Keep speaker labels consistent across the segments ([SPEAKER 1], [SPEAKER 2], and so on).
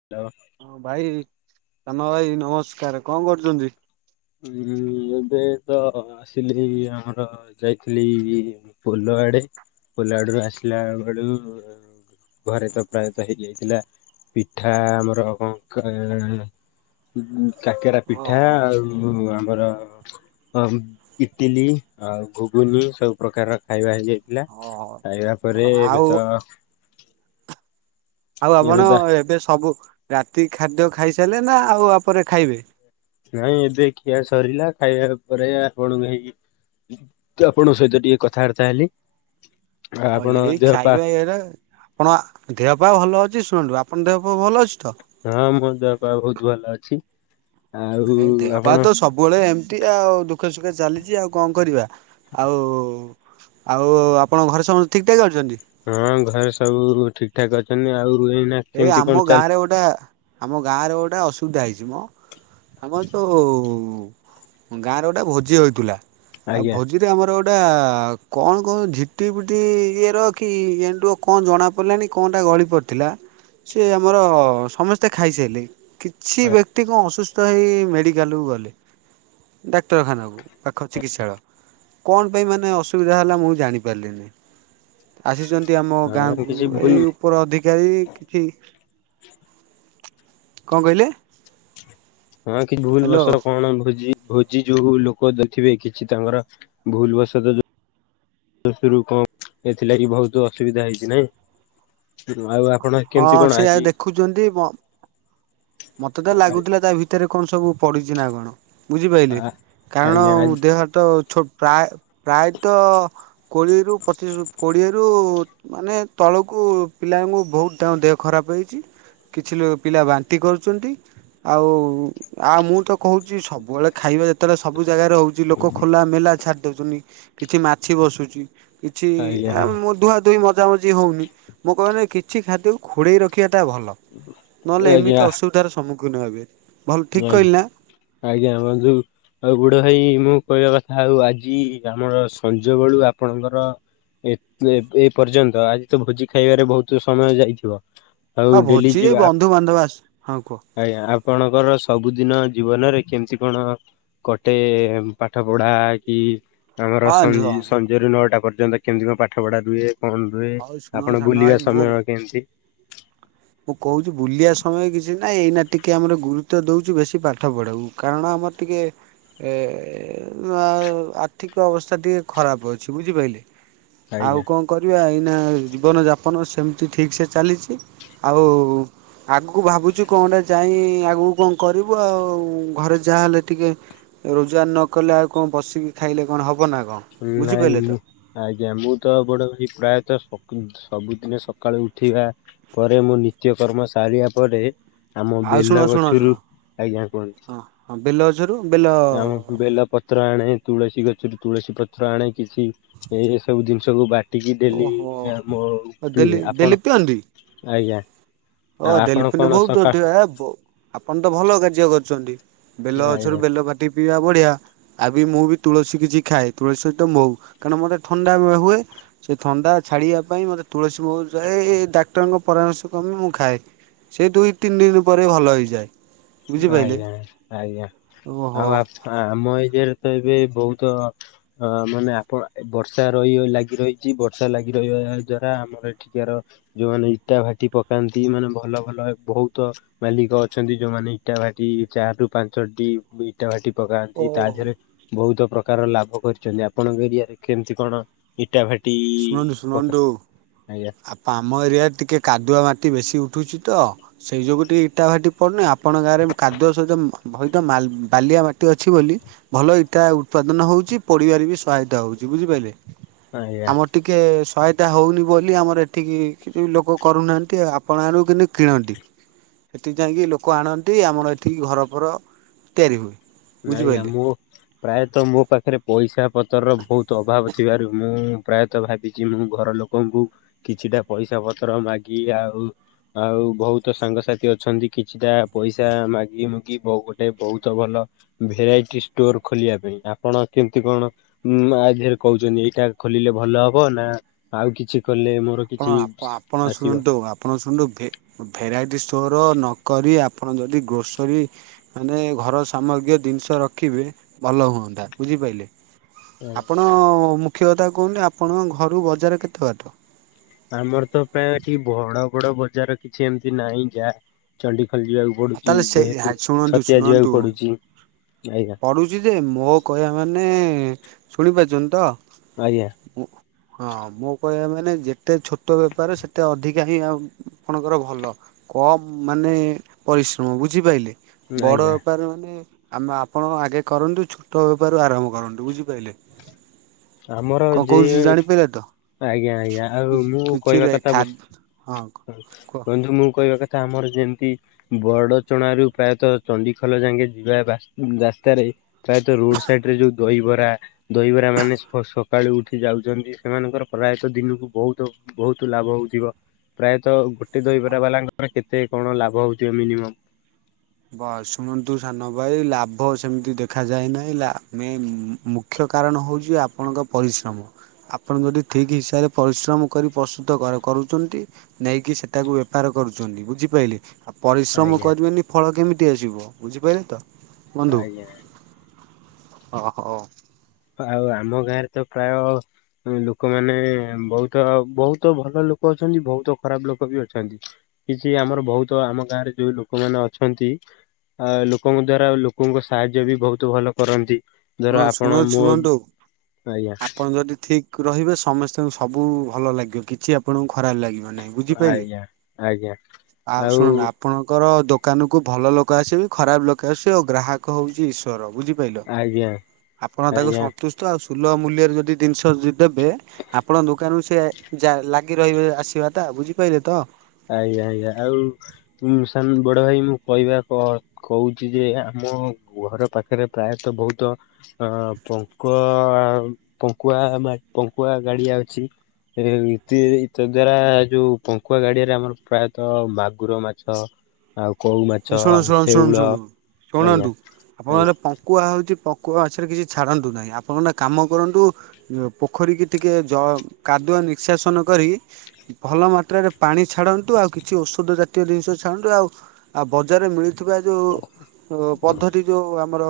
[SPEAKER 1] [inaudible]
[SPEAKER 2] ହଁ ଭାଇ, ସାନ ଭାଇ। ନମସ୍କାର କଣ କରୁଛନ୍ତି?
[SPEAKER 1] ହୁଁ ହୁଁ। ଏବେ ତ ଆସିଲି ଆମର ଯାଇଥିଲି ପୋଲ ଆଡେ। ପୋଲୋ ଆଡୁରୁ ଆସିଲା ବେଳୁ ଘରେ ତ ପ୍ରାୟତଃ ହେଇଯାଇଥିଲା। ପିଠା ଆମର କଣ ଉଁ କାକେରା ପିଠା
[SPEAKER 2] ଓହୋ
[SPEAKER 1] ଆଉ ଆଉ ଆମର ଅ ଇଟିଲି ଆଉ ଘୁଗୁନି ସବୁ ପ୍ରକାର ର ଖାଇବା ହେଇଯାଇ ଲା
[SPEAKER 2] ଓହୋ
[SPEAKER 1] ଖାଇବା ପରେ
[SPEAKER 2] ଆଉ
[SPEAKER 1] ଏବେ ତ
[SPEAKER 2] ଆଉ
[SPEAKER 1] ଏବେ
[SPEAKER 2] ଆପଣ
[SPEAKER 1] ତ
[SPEAKER 2] ଏବେ ସବୁ ରାତି ଖାଦ୍ୟ ଖାଇସାରିଲେ ନା ଆଉ ଆପରେ ଖାଇବେ?
[SPEAKER 1] ନାଇଁ ଏବେ ଖିଆ ସରିଲା ଖାଇବା ପରେ ଆପଣଙ୍କୁ ହେଇକି ଆପଣଙ୍କ ସହିତ ଟିକେ କଥାବାର୍ତ୍ତା ହେଲି।
[SPEAKER 2] ହଉ
[SPEAKER 1] ଆପଣ
[SPEAKER 2] ଏଇ
[SPEAKER 1] ଦେହ ପା
[SPEAKER 2] ଖାଇବା ଏଇରା ଆପଣ ଦେହ ପା ଭଲ ଅଛି ଶୁଣନ୍ତୁ ଆପଣଙ୍କ ଦେହ ପା ଭଲ ଅଛି ତ?
[SPEAKER 1] ହଁ ମୋ ଦେହପା ବୋହୁତ ଭଲ ଅଛି। ଆଉ
[SPEAKER 2] ଏଇ ଦେହପାହ
[SPEAKER 1] ଆପଣ
[SPEAKER 2] ତ ସବୁବେଳେ ଏମତି ଆଉ ଦୁଃଖ ସୁଖ ଚାଲିଛି ଆଉ କଣ କରିବା ଆଉ ଆଉ ଆପଣଙ୍କ ଘରେ ସମସ୍ତେ ଠିକ୍ ଠାକ୍ ଅଛନ୍ତି?
[SPEAKER 1] ହଁ ଘରେ ସବୁ ଠିକ ଠାକ ଅଛନ୍ତି ଆଉ ରୁହ ନା
[SPEAKER 2] ଏଇ ଆମ ଗାଁରେ ଗୋଟେ ଆମ ଗାଁରେ ଗୋଟେ ଅସୁବିଧା ହେଇଛି ମ। ଆମର ଯୋଉ ଗାଁରେ ଗୋଟେ ଭୋଜି ହେଇଥିଲା ଆଉ ଭୋ
[SPEAKER 1] ଆଜ୍ଞା
[SPEAKER 2] ଭୋଜି ରେ ଆମର ଗୋଟା କଣ କଣ ଝିଟି ପିଟି ଇଏ ର କି ଏଣ୍ଡୁଅ କଣ ଜଣାପଡ଼ିଲାଣିି କଣଟା ଗଳି ପଡ଼ିଥିଲା। ସେ ଆମର ସମସ୍ତେ ଖାଇସାରିଲେ କିଛି ବ୍ୟକ୍ତି କଣ ଅସୁ ତ ହେଇ ମେଡ଼ିକାଲକୁ ଗଲେ ଡାକ୍ତରଖାନାକୁ ପାଖ ଚିକିତ୍ସାଳୟ। କଣ ପାଇଁ ମାନେ ଅସୁବିଧା ହେଲା ମୁଁ ଜାଣିପାରିଲିନି। ଆସିଛନ୍ତି ଆମ
[SPEAKER 1] ହଁ
[SPEAKER 2] ଗାଁକୁ
[SPEAKER 1] କିଛି ଭୁଲ
[SPEAKER 2] ଏଇ ଉପର ଅଧିକାରୀ କଣ କହିଲେ?
[SPEAKER 1] ହଁ କି ଭୁଲ
[SPEAKER 2] ହ୍ୟାଲୋ
[SPEAKER 1] ବଶତ କଣ ଭୋଜି ଭୋ ଜି ଯୋଉ ଲୋକ ଦେଖିବେ କିଛି ତାଙ୍କର ଭୁଲବଶତ ଯୋଉ ଏଥିରୁ କଣ ଏଥିଲାଗି ବହୁତ ଅସୁବିଧା ହେଇଛି ନାଇଁ ଆଉ କଣ
[SPEAKER 2] ହଁ
[SPEAKER 1] କେମିତି କଣ
[SPEAKER 2] ସେ ଆଉ
[SPEAKER 1] ଆଜି
[SPEAKER 2] ଦେଖୁଛନ୍ତି ମତେ ତ
[SPEAKER 1] ଆ
[SPEAKER 2] ଲାଗୁଥିଲା ତା ଭିତରେ କଣ ସବୁ ପଡିଛି ନା କଣ।
[SPEAKER 1] ଆ
[SPEAKER 2] ବୁଝିପାରିଲେ କାରଣ
[SPEAKER 1] ଆଜ୍ଞା ଆଜ୍ଞା
[SPEAKER 2] ଦେହ ଛୋ ପ୍ରାୟ ପ୍ରାୟତଃ କୋଡ଼ିଏରୁ ପଚିଶ୍ କୋଡ଼ିଏରୁ ମାନେ ତଳକୁ ପିଲାଙ୍କୁ ବହୁତ ତାଙ୍କ ଦେହ ଖରାପ ହେଇଛି କିଛି ପିଲା ବା ବାନ୍ତି କରୁଛନ୍ତି। ଆଉ ଆଉ ମୁଁ ତ କହୁଛି ସବୁବେଳେ ଖାଇବା ଯେତେବେଳେ ସବୁ ଜାଗାରେ ହଉ କିଛି ଲୋକ ଖୋଲା ମେଲା ଛାଡି ଦଉଛନ୍ତି କିଛି ମାଛି ବସୁଛି। କିଛି ଆ
[SPEAKER 1] ଆଜ୍ଞା
[SPEAKER 2] [unintelligible] ଯାଉଛି ହଉନି ମୁଁ କହି କିଛି ଖାଦ୍ୟ କୁ ଘୋଡ଼େଇ ରଖିବାଟା ଭଲ, ନହେଲେ ଏମିତି ତାର ସମ୍ମୁଖୀନ ହେବେ। ଭଲ ଠିକ
[SPEAKER 1] ଆଇ
[SPEAKER 2] କହିଲି ନା
[SPEAKER 1] ଆଜ୍ଞା [unintelligible] ଆଉ ବୁଡ ଭାଇ ମୁଁ କହିବା କଥା ଆଉ ଆଜି ଆମର ସଞ୍ଜ ବେଳୁ ଆପଣଙ୍କର ଏତେ ଏ ପର୍ଯ୍ୟନ୍ତ ଆଜି ତ ଭୋଜି ଖାଇବାରେ ବହୁତ ସମୟ ଯାଇଥିବ। ଆଉ
[SPEAKER 2] ହଁ
[SPEAKER 1] ଡେଲି
[SPEAKER 2] ଭୋଜି ରେ
[SPEAKER 1] ଯିବା
[SPEAKER 2] ବନ୍ଧୁବାନ୍ଧବ ଆସ ହଁ କୁହ।
[SPEAKER 1] ଆଜ୍ଞା ଆପଣଙ୍କର ସବୁଦିନ ଜୀବନରେ କେମତି କଣ କଟେ ପାଠ ପଢା କି ତାଙ୍କ ଘର
[SPEAKER 2] ହଁ
[SPEAKER 1] ସଂଜୀ
[SPEAKER 2] ଝୁଅ
[SPEAKER 1] ସଞ୍ଜ ସଞ୍ଜରରୁ ନଅଟା ପର୍ଯ୍ୟନ୍ତ କେମିତି କଣ ପାଠ ପଢା ରୁହେ। କଣ ରୁହେ
[SPEAKER 2] ହଉ ଶୁଣ
[SPEAKER 1] ଆପଣ
[SPEAKER 2] ସାନ ଭାଇ
[SPEAKER 1] ବୁଲିବା
[SPEAKER 2] ମୁଁ
[SPEAKER 1] ସମୟ କେମତି।
[SPEAKER 2] ମୁଁ କହୁଛି ବୁଲିବା ସମୟ କିଛି ନାହିଁ ଏଇନା ଟିକେ ଆମର ଗୁରୁତ୍ୱ ଦଉଛୁ ବେଶୀ ପାଠ ପଢାକୁ। କାରଣ ଆମର ଟିକେ ଏ ଆଉ ଆର୍ଥିକ ଅବସ୍ଥା ଟିକେ ଖରାପ ଅଛି ବୁଝିପାଇଲେ? ଆଉ
[SPEAKER 1] ଆଜ୍ଞା।
[SPEAKER 2] କଣ କରିବା ଏଇନା ଜୀବନ ଯାପନ ସେମିତି ଠିକ ସେ ଚାଲିଛି। ଆଉ ଆଗକୁ ଭାବୁଛୁ କଣଗୋଟା ଯାଇ ଆଗକୁ କଣ କରିବୁ ଆଉ ଘରେ ଯାହାହେଲେ ଟିକେ ରୋଜଗାର ନ କଲେ ଆଉ କଣ ବସିକି ଖାଇଲେ କଣ ହବ ନା କଣ। ବୁଝିପାରିଲେ ତ
[SPEAKER 1] [unintelligible] ଆଜ୍ଞା ମୁଁ ତ ବଡ ଭାଇ ପ୍ରାୟତଃ ସକୁ ସବୁଦିନେ ସକାଳୁ ଉଠିବା ପରେ ମୁଁ ନିତ୍ୟ କର୍ମ ସାରିବା ପରେ ଆମ
[SPEAKER 2] ଆଉ ଶୁଣ
[SPEAKER 1] ବେଲ
[SPEAKER 2] ଶୁଣ ଶୁଣ
[SPEAKER 1] ଗଛରୁ ଆଜ୍ଞା
[SPEAKER 2] ହଁ ହଁ ବେଲ ଗଛରୁ ବେଲ
[SPEAKER 1] କୁହନ୍ତୁ ଆମ ବେଲ ପ ତ୍ର ଆଣେ ତୁଳସୀ ଗଛରୁ ତୁଳସୀ ପତ୍ର ଆଣେ କିଛି ଏ ଏସବୁ ଜିନିଷକୁ ବା ଟିକି ଡେଲି
[SPEAKER 2] ଓହୋ
[SPEAKER 1] ଆମ ପି
[SPEAKER 2] ଦେଲି ଦେଲି
[SPEAKER 1] ଆପଣ ଆଜ୍ଞା
[SPEAKER 2] ହ
[SPEAKER 1] ଆପଣ
[SPEAKER 2] ଦେଲିପିନ
[SPEAKER 1] କଣ
[SPEAKER 2] ବହୁତ
[SPEAKER 1] ସକାଳ
[SPEAKER 2] ଅଧିକ ଏ ବ ଆପଣ ତ ଭଲ କାର୍ଯ୍ୟ କରୁଛନ୍ତି। ବେଲ ଗଛରୁ
[SPEAKER 1] ଆଜ୍ଞା
[SPEAKER 2] ବେଲ କାଟିକି ପିଇବା ବଢିଆ। ଆ ବି ମୁଁ ବି ତୁଳସୀ କିଛି ଖାଏ ତୁଳସୀ ସହିତ ମହୁ କାରଣ ମତେ ଥଣ୍ଡା ହୁଏ। ସେ ଥଣ୍ଡା ଛାଡିବା ପାଇଁ ମତେ ତୁଳସୀ ମହୁ ଯାଏ ଡାକ୍ତରଙ୍କ ପରାମର୍ଶ କମି ମୁଁ ଖାଏ ସେ ଦୁଇ ତିନି ଦିନ ପରେ ଭଲ ହୋଇଯାଏ।
[SPEAKER 1] ଆଜ୍ଞା ଆଜ୍ଞା
[SPEAKER 2] ଓହୋ
[SPEAKER 1] ଆଉ ଆମ ଇଏରେ ତ ଏବେ ବହୁତ ଅ ମାନେ ଆପ ବର୍ଷା ରହି ଲାଗି ରହିଛି ବର୍ଷା ଲାଗି ରହିବା ଦ୍ଵାରା ଆମର ଏଠିକାର ଯୋଉମାନେ ଇଟା ଭାଟି ପକାନ୍ତି ମାନେ ଭଲ ଭଲ ବହୁତ ମାଲିକ ଅଛନ୍ତି ଯୋଉମାନେ ଇଟା ଭାଟି ଚାରିରୁ ପାଞ୍ଚଟି ଇଟା ଭାଟି ପକାନ୍ତି ତା
[SPEAKER 2] ଓହୋ।
[SPEAKER 1] ଦେହରେ ବହୁତ ପ୍ରକାର ଲାଭ କରିଛନ୍ତି ଆପଣଙ୍କ ଏରିଆରେ କେମିତି କଣ ଇଟା ଭାଟି
[SPEAKER 2] ଶୁଣନ୍ତୁ
[SPEAKER 1] ପକା
[SPEAKER 2] ଶୁଣନ୍ତୁ
[SPEAKER 1] ଆଜ୍ଞା
[SPEAKER 2] ଆପ ଆମ ଏରିଆରେ ଟିକେ କାଦୁଆ ମାଟି ବେଶୀ ଉଠୁଛି ତ ସେଇ ଯୋଗୁଁ ଟିକେ ଇଟା ଭାଟି ପଡ଼ୁନି ଆପଣଙ୍କ ଗାଁରେ କାଦୁଅ ସହିତ ହଇତ ବାଲିଆ ମାଟି ଅଛି ବୋଲି ଭଲ ଇଟା ଉତ୍ପାଦନ ହଉଛି ପଡିବାରେ ବି ସହାୟତା ହଉଛି ବୁଝିପାଇଲେ
[SPEAKER 1] ଆଜ୍ଞା
[SPEAKER 2] ଆମର ଟିକ ଟିକେ ସହାୟତା ହଉନି ବୋଲି ଆମର ଏଠିକି କିଛି ଲୋକ କରୁନାହାନ୍ତି ଆପଣ ଆଡୁ କିନ୍ତୁ କିଣନ୍ତି। ସେଠି ଯାଇକି ଲୋକ ଆଣନ୍ତି ଆମର ଏଠିକି ଘରଫର ତିଆରି ହୁଏ।
[SPEAKER 1] ନାଇଁ ଆ
[SPEAKER 2] ବୁଝିପାରିଲେ।
[SPEAKER 1] ମୋ ପ୍ରାୟତଃ ମୋ ପାଖରେ ପଇସା ପତ୍ରର ବହୁତ ଅଭାବ ଥିବାରୁ ମୁଁ ପ୍ରାୟତଃ ଭାବିଛି ମୁଁ ଘର ଲୋକ ଲୋକଙ୍କୁ କିଛିଟା ପଇସା ପତ୍ର ମାଗି ଆଉ ଆଉ ବହୁତ ସାଙ୍ଗସାଥି ଅଛନ୍ତି କିଛିଟା ପଇସା ମାଗି ମୁଗି ଗୋଟେ ବହୁତ ଭଲ ଭେରାଇଟି ଷ୍ଟୋର ଖୋଲିବା ପାଇଁ ଆପଣ କେମିତି କଣ ଉଁ ଆ ଦିହେରେ କହୁଛନ୍ତି ଏଇଟା ଖୋଲିଲେ ଭଲ ହବ ନା ଆଉ କିଛି କଲେ ମୋର କିଛି
[SPEAKER 2] କଣ ଆପ ଆପଣ
[SPEAKER 1] ଆସିବ।
[SPEAKER 2] ଶୁଣନ୍ତୁ ଆପ ଆପଣ ଶୁଣନ୍ତୁ ଭେ ଭେରାଇଟି ଷ୍ଟୋର ନକରି ଆପଣ ଯଦି ଗ୍ରୋସରୀ ମାନେ ଘର ସାମଗ୍ରୀୟ ଜିନିଷ ରଖିବେ ଭଲ ହୁଅନ୍ତା ବୁଝିପାରିଲେ? ଆପଣ ମୁଖ୍ୟ କଥା କୁହନ୍ତୁ ଆପଣଙ୍କ ଘରୁ ବଜାର କେତେ ବାଟ?
[SPEAKER 1] ଆମର ତ ପ୍ରାୟଏଠି ବଡ ବଡ ବଜାର କିଛି ଏମିତି ନାହିଁ ଯାହା ଚଣ୍ଡିଖୋଲ ଯିବାକୁ
[SPEAKER 2] ଆଉ
[SPEAKER 1] ପଡୁଛି
[SPEAKER 2] ତାହେଲେ ସେ
[SPEAKER 1] ଯେହେତୁ
[SPEAKER 2] ଶୁଣନ୍ତୁ
[SPEAKER 1] ଛତିଆ ଯିବାକୁ ପଡୁଚି ଆଜ୍ଞା।
[SPEAKER 2] ପଡ଼ୁଛି ଯେ ମୋ କହିବା ମାନେ ଶୁଣିପାରୁଛନ୍ତି ତ
[SPEAKER 1] ଆଜ୍ଞା।
[SPEAKER 2] ମୁଁ ହଁ ମୋ କହିବା ମାନେ ଯେତେ ଛୋଟ ବେପାର ସେତେ ଅଧିକା ହିଁ ଆ ଆପଣଙ୍କର ଭଲ କମ୍ ମାନେ ପରିଶ୍ରମ ବୁଝିପାଇଲେ? ବଡ଼
[SPEAKER 1] ଆଜ୍ଞା
[SPEAKER 2] ବେପାର ମାନେ ଆମେ ଆପଣ ଆଗେ କରନ୍ତୁ। ଛୋଟ ବେପାର ଆରମ୍ଭ କରନ୍ତୁ ବୁଝିପାରିଲେ।
[SPEAKER 1] ଆମର ଯେ
[SPEAKER 2] ଜାଣିପାରିଲେ ତ
[SPEAKER 1] ଆଜ୍ଞା। ଆଜ୍ଞା। ଆଉ
[SPEAKER 2] କିଛି
[SPEAKER 1] ମୁଁ କହିବା
[SPEAKER 2] କିଛିରେ
[SPEAKER 1] କଥା
[SPEAKER 2] ଖା
[SPEAKER 1] ବ
[SPEAKER 2] ହଁ
[SPEAKER 1] ହ
[SPEAKER 2] କୁହ।
[SPEAKER 1] ବନ୍ଧୁ ମୁଁ କହିବା କଥା ଆମର ଯେମିତି ବଡ ଚଣାରୁ ପ୍ରାୟତଃ ଚଣ୍ଡିଖୋଲ ଯାଙ୍କେ ଯିବା ବା ରାସ୍ତାରେ ପ୍ରାୟତ ରୋଡ ସାଇଡ ରେ ଯୋଉ ଦହିବରା। ଦହିବରା ମାନେ ସକାଳୁ ଉଠି ଯାଉଛନ୍ତି। ସେମାନଙ୍କର ପ୍ରାୟତଃ ଦିନକୁ ବହୁତ ବହୁତ ଲାଭ ହଉଥିବ। ପ୍ରାୟତଃ ଗୋଟେ ଦହିବରା ବାଲାଙ୍କର କେତେ କଣ ଲାଭ ହଉଥିବ ମିନିମମ୍?
[SPEAKER 2] ବସ୍ ଶୁଣନ୍ତୁ ସାନ ଭାଇ ଲାଭ ସେମିତି ଦେଖା ଯାଏ ନାହିଁ। ଲା ଆମେ ମୁଖ୍ୟ କାରଣ ହଉଛି ଆପଣଙ୍କ ପରିଶ୍ରମ। ଆପଣ ଯଦି ଠିକ୍ ହିସାବରେ ପରିଶ୍ରମ କରି ପ୍ରସ୍ତୁତ କ କରୁଛନ୍ତି ନେଇକି ସେଟାକୁ ବେପାର କରୁଛନ୍ତି ବୁଝିପାରିଲେ? ପରିଶ୍ରମ
[SPEAKER 1] ଆଜ୍ଞା।
[SPEAKER 2] କରିବେନି ଫଳ କେମିତି ଆସିବ। ବୁଝିପାରିଲେ ତ ବନ୍ଧୁ?
[SPEAKER 1] ଆଜ୍ଞା
[SPEAKER 2] ହଁ ହଉ।
[SPEAKER 1] ଆଉ ଆମ ଗାଁରେ ତ ପ୍ରାୟ ଲୋକମାନେ ବହୁତ ବହୁତ ଭଲ ଲୋକ ଅଛନ୍ତି। ବହୁତ ଖରାପ ଲୋକ ବି ଅଛନ୍ତି। କିଛି ଆମର ବହୁତ ଆମ ଗାଁ ରେ ଯୋଉ ଲୋକମାନେ ଅଛନ୍ତି ଅ ଲୋକଙ୍କ ଦ୍ଵାରା ଲୋକଙ୍କ ସାହାଯ୍ୟ ବି ବହୁତ ଭଲ କରନ୍ତି।
[SPEAKER 2] ଶୁଣ
[SPEAKER 1] ଧର
[SPEAKER 2] ଶୁଣ
[SPEAKER 1] ଆପଣ ମୋ
[SPEAKER 2] ଶୁଣନ୍ତୁ
[SPEAKER 1] ଆଜ୍ଞା
[SPEAKER 2] ଆପଣ ଯଦି ଠିକ୍ ରହିବେ ସମସ୍ତଙ୍କୁ ସବୁ ଭଲ ଲାଗିବ କିଛି ଆପଣଙ୍କୁ ଖରାପ ଲାଗିବ ନାହିଁ। ବୁଝି ପାଇଲେ?
[SPEAKER 1] ଆଜ୍ଞା ଆଜ୍ଞା
[SPEAKER 2] ଆଉ ଶୁଣ ନା ଆପଣଙ୍କର ଦୋକାନ କୁ ଭଲ ଲୋକ ଆସିବେ, ଖରାପ ଲୋକ ଆସିବେ, ଆଉ ଗ୍ରାହକ ହଉଛି ଈଶ୍ଵର ବୁଝିପାଇଲେ?
[SPEAKER 1] ଆାଜ୍ଞା।
[SPEAKER 2] ଆପଣ ତାକୁ ସନ୍ତୁଷ୍ଟ ଆଉ ସୁଲଭ ମୂଲ୍ୟରେ ଯଦି ଜିନିଷ ଦି ଦେବେ ଆପଣଙ୍କ ଦୋକାନରୁୁ ସେ ଯା ଲାଗି ରହିବେ ଆସିବା ତା ବୁଝିପାରିଲେ ତ?
[SPEAKER 1] ଆଜ୍ଞା ଆଜ୍ଞା ଆଉ ମୁଁ ସା ବଡ ଭାଇ ମୁଁ କହିବା କ କହୁଛି ଯେ ଆମ ଘର ପାଖରେ ପ୍ରାୟତଃ ବହୁତ ହଁ ପଙ୍କ ପଙ୍କୁଆ ମା ପଙ୍କୁଆ ଗାଡିଆ ଅଛି। ତ ଦ୍ଵାରା ଯୋଉ ପଙ୍କୁୁଆ ଗାଡିଆ ଆମର ପ୍ରାୟତଃ ମାଗୁର ମାଛ ଆଉ କୋଉ ମା
[SPEAKER 2] ହ ଶୁଣୁ ଶୁଣୁ ଶୁଣୁ ଶୁଣୁ ଶୁଣନ୍ତୁ
[SPEAKER 1] ଆଜ୍ଞା।
[SPEAKER 2] ଆପଣମାନେ ପକୁଆ ହେଉଛି ପଙ୍କୁଆ ମାଛରେ କିଛି ଛାଡ଼ନ୍ତୁ ନାହିଁ। ଆପଣମାନେେ କାମ କରନ୍ତୁ। ପୋଖରୀ କି ଟିକେ ଜ କାଦୁଆ ନିଶଶାସନ କରି ଭଲ ମାତ୍ରାରେ ପାଣି ଛାଡ଼ନ୍ତୁ ଆଉ କିଛି ଔଷଧ ଜାତୀୟ ଜିନିଷ ଛାଡନ୍ତୁ ଆଉ ଆଉ ବଜାରରେ ମିଳୁଥିବା ଯୋଉ ଅ ପଧତି ଯୋଉ ଆମର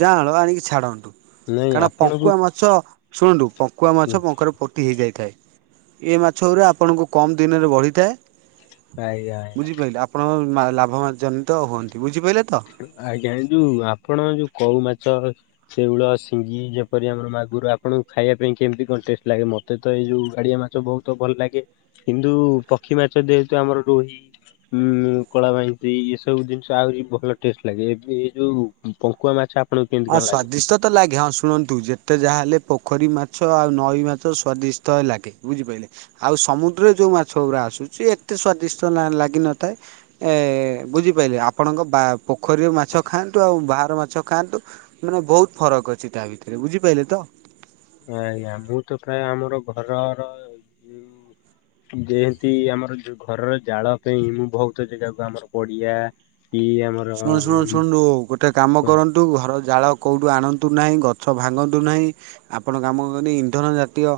[SPEAKER 2] ଜାଆଁଳ ଆଣିକି ଛାଡ଼ନ୍ତୁ
[SPEAKER 1] ନାଇଁ
[SPEAKER 2] କାରଣ
[SPEAKER 1] ଆପଣଙ୍କୁ
[SPEAKER 2] ପଙ୍କୁଆ ମାଛ ଶୁଣନ୍ତୁ ପଙ୍କୁଆ ମାଛ ପଙ୍କରେ ତି ହୋଇଯାଇଥାଏ। ଏ ମାଛ ଗୁଡ଼ା ଆପଣଙ୍କୁ କମ୍ ଦିନରେ ବଢ଼ିଥାଏ।
[SPEAKER 1] ଆଜ୍ଞା
[SPEAKER 2] ବୁଝିପାରିଲେ ଆପଣ ଲାଭ ଜନିତ ହୁଅନ୍ତି। ବୁଝିପାରିଲେ ତ?
[SPEAKER 1] ଆଜ୍ଞା। ଯୋଉ ଆପଣ ଯୋଉ କଉ ମାଛ ସେଉଳ, ସିଙ୍ଗି, ଯେପରି ଆମର ମାଗରୁ ଆପଣଙ୍କୁ ଖାଇବା ପାଇଁ କେମିତି କଣ ଟେଷ୍ଟ ଲାଗେ ମତେ ମତେ ତ ଏଇ ଯୋଉ ଗାଡିଆ ମାଛ ବୋହୁତ ଭଲ ଲାଗେ କିନ୍ତୁ ପକ୍ଷୀ ମାଛ ଯେହେତୁ ଆମର ରୋହି ଉଁ କଳା ବାଇତେଇ ଏସବୁ ଜିନିଷ ଆହୁରି ଭଲ। ଟ ଲାଗେ ଏ ଏଇ ଯୋଉ ପଙ୍କୁଆ ମାଛ। ଆପଣଙ୍କୁ କେମିତି
[SPEAKER 2] ହଁ
[SPEAKER 1] କଣ ଲାଗେ?
[SPEAKER 2] ସ୍ଵାଦିଷ୍ଟ ତ ଲାଗେ ହଁ ଶୁଣନ୍ତୁ ଯେତେ ଯାହାହେଲେ ପୋଖରୀ ମାଛ ଆଉ ନଈ ମାଛ ସ୍ବାଦିଷ୍ଟ ଲାଗେ ବୁଝିପାଇଲେ। ଆଉ ସମୁଦ୍ରରେ ଯୋଉ ମାଛ‌ଉରା ଆସୁଚି ଏତେ ସ୍ଵାଦିଷ୍ଟ ଲା-ଲାଗିନଥାଏ। ଏ ବୁଝିପାଇଲି ଆପଣଙ୍କ ବା ପୋଖରୀରେ ମାଛ ଖାଆନ୍ତୁ ଆଉ ବାହାର ମାଛ ଖାଆନ୍ତୁ। ମାନେ ବୋହୁତ ଫରକ ଅଛି ତା ଭିତରେ ବୁଝିପାଇଲେ ତ।
[SPEAKER 1] ଆଜ୍ଞା ମୁଁ ତ ପ୍ରାୟ ଆମର ଘରର ଯୋଉ ଯେମତି ଆମର ଯୋଉ ଘରର ଜାଳ ପାଇଁ ମୁଁ ବୋହୁତ ଜାଗାକୁ ଆମର ପଡିଆ ଇଏ ଆମର
[SPEAKER 2] ଶୁଣ ଶୁଣ ଶୁଣନ୍ତୁ ଗୋଟେ କାମ କରନ୍ତୁ ଘରର ଜାଳ କୋଉଠୁ ଆଣନ୍ତୁ ନାହିଁ ଗଛ ଭାଙ୍ଗନ୍ତୁ ନାହିଁ। ଆପଣ କାମ କରି ଇନ୍ଧନ ଜାତୀୟ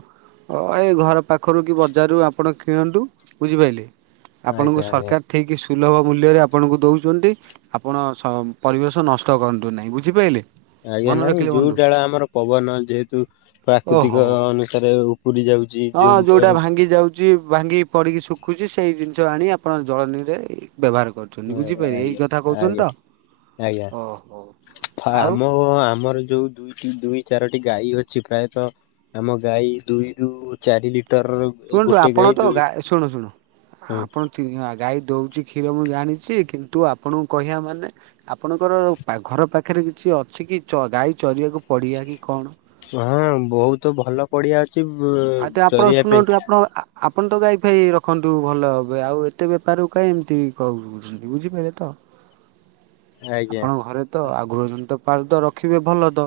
[SPEAKER 2] ହଁ ଏଇ ଘର ପାଖରୁ କି ବଜାରରୁ ଆପଣ କିଣନ୍ତୁ ବୁଝିପାଇଲେ। ଆପଣଙ୍କୁ
[SPEAKER 1] ଆଜ୍ଞା ଆଜ୍ଞା
[SPEAKER 2] ସରକାର ଠିକ୍ ସୁଲଭ ମୂଲ୍ୟରେ ଆପଣଙ୍କୁ ଦଉଚନ୍ତି। ଆପଣ ଶ ପରିବେଶ ନଷ୍ଟ କରନ୍ତୁ ନାହିଁ ବୁଝିପାଇଲେ।
[SPEAKER 1] ଆଜ୍ଞା
[SPEAKER 2] ମନେ
[SPEAKER 1] ନାଇଁ
[SPEAKER 2] ରଖିଲେ
[SPEAKER 1] ଯୋଉ
[SPEAKER 2] ବନ୍ଧୁ।
[SPEAKER 1] ଡାଳ ଆମର ପବନ ଯେହେତୁ
[SPEAKER 2] ଓହୋ।
[SPEAKER 1] ପ୍ରାକୃତିକ ଅ-ଅନୁସାରେ ଉପୁଡି ଯାଉ
[SPEAKER 2] ହଁ ଯୋଉଟା ଭାଙ୍ଗି ଯାଉ ଯିଏ ଭାଙ୍ଗିକି ପଡିକି ଶୁଖୁଚି ସେଇ ଜିନିଷ ଆଣି ଆପଣ ଜଳଣିରେ ଇ ବ୍ୟବହାର କ ଚନ୍ତି [unintelligible] ବୁଝିପାଇଲି ଏଇ
[SPEAKER 1] ଆଜ୍ଞା
[SPEAKER 2] କଥା କୋହୁଚନ୍ତି
[SPEAKER 1] ଆଜ୍ଞା
[SPEAKER 2] ତ।
[SPEAKER 1] ଆଜ୍ଞା
[SPEAKER 2] ଓହୋ।
[SPEAKER 1] ଫା [unintelligible]
[SPEAKER 2] ଆଉ
[SPEAKER 1] ଆମ ଆମର ଯୋଉ ଦୁଇ ଦୁଇ ଚାରୋଟି ଗାଈ ଅଛି ପ୍ରାୟତଃ ଆମ ଗାଈ ଦୁଇରୁ ଚାରି ଲିଟରର
[SPEAKER 2] ଶୁଣନ୍ତୁ ଆପଣ ତ ଗା ଶୁଣୁ ଶୁଣୁ ଆପ [unintelligible] ହାଁ ଗାଈ ଦୋଉଚି କ୍ଷୀର ମୁଁ ଜାଣିଛି କିନ୍ତୁ ଆପଣଙ୍କୁ କହିବା ମାନେ ଆପଣଙ୍କର ପା ଘର ପାଖରେ କିଛି ଅଛି କି ଚ ଗାଈ ଚରିବାକୁ ପଡିଆ କି କଣ?
[SPEAKER 1] ହଁ ବୋହୁତ ଭଲ ପଡିଆ ଅଛି
[SPEAKER 2] ଆଉ ତ
[SPEAKER 1] [unintelligible]
[SPEAKER 2] ଆପଣ
[SPEAKER 1] ଚରିବା
[SPEAKER 2] ଶୁଣନ୍ତୁ
[SPEAKER 1] ପାଇଁ।
[SPEAKER 2] ଆପଣ ଆପଣ ତ ଗାଈ ଫାଇ ରଖନ୍ତୁ ଭଲ ହବେ ଆଉ ଏତେ ବେପାରକୁ କାଇଁ ଏମିତି କହୁ [unintelligible] ବୁଝିପାଇଲ ତ?
[SPEAKER 1] ଆଜ୍ଞା
[SPEAKER 2] ଆପଣଙ୍କ ଘରେ ତ ଆ ଗୃହଜନିତ ପାଳୁତ ରଖିବେ ଭଲ ତ।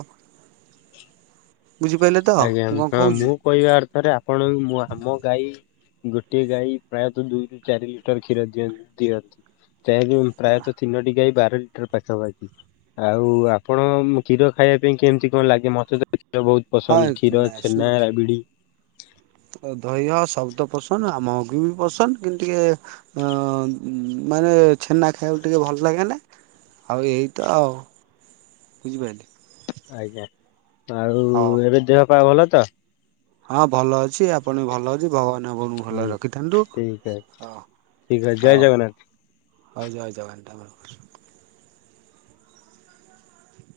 [SPEAKER 2] ବୁଝିପାଇଲେ ତ
[SPEAKER 1] ଆଜ୍ଞା
[SPEAKER 2] ମୁଁ କଣ
[SPEAKER 1] ହଁ
[SPEAKER 2] କୋହୁଚି?
[SPEAKER 1] ମୁଁ କହିବା ଅର୍ଥରେ ଆପଣ ମୁଁ ଆମ ଗାଈ ଗୋଟିଏ ଗାଈ ପ୍ରାୟତ ଦୁଇରୁୁ ଚାରି ଲିଟର କ୍ଷୀର ଦିଅ-ଟ ଦିଅନ୍ତି। ସେ ଯୋଉ [unintelligible] ପ୍ରାୟତ ତିନୋଟି ଗାଈ ବାର ଲିଟର ପାଖାପାଖି [unintelligible] ଆଉ ଆପଣ କ୍ଷୀର ଖାଇବା ପାଇଁ କେମିତି କଣ ଲାଗେ ମତେ ତ କ୍ଷୀର ବୋହୁତ
[SPEAKER 2] ହଁ
[SPEAKER 1] ପସନ୍ଦ କ୍ଷୀର, ଛେନା, ରାବିଡ୍
[SPEAKER 2] ଆ ଦହିୟ ସବୁ ତ ପସନ୍ଦ ଆଉ ଆମକୁ ବି ପସନ୍ଦ କିନ୍ତୁ ଟିକେ ଅଁ ମାନେ ଛେନା ଖାଇବାକୁ ଟିକେ ଭଲ ଲାଗେ ନା। ଆଉ ଏଇ ତ ଆଉ ବୁଝିପାଇଲେ?
[SPEAKER 1] ଆଜ୍ଞା ଆଉ
[SPEAKER 2] ହଉ
[SPEAKER 1] ଏବେ ଦେହ ପା ଭଲ ତ?
[SPEAKER 2] ହଁ ଭଲ ଅଛି। ଆପଣ ବି ଭଲ ଅଛି। ଭଗବାନ ଆପଣଙ୍କୁ ଭଲରେ ରଖିଥାନ୍ତୁ
[SPEAKER 1] ଠିକ ଅଛି
[SPEAKER 2] ହଁ
[SPEAKER 1] ଠିକ ଅଛି ଜୟ
[SPEAKER 2] ହୋଉ।
[SPEAKER 1] ଜଗନ୍ନାଥ।
[SPEAKER 2] ହୋଉ ଜୟେ [unintelligible]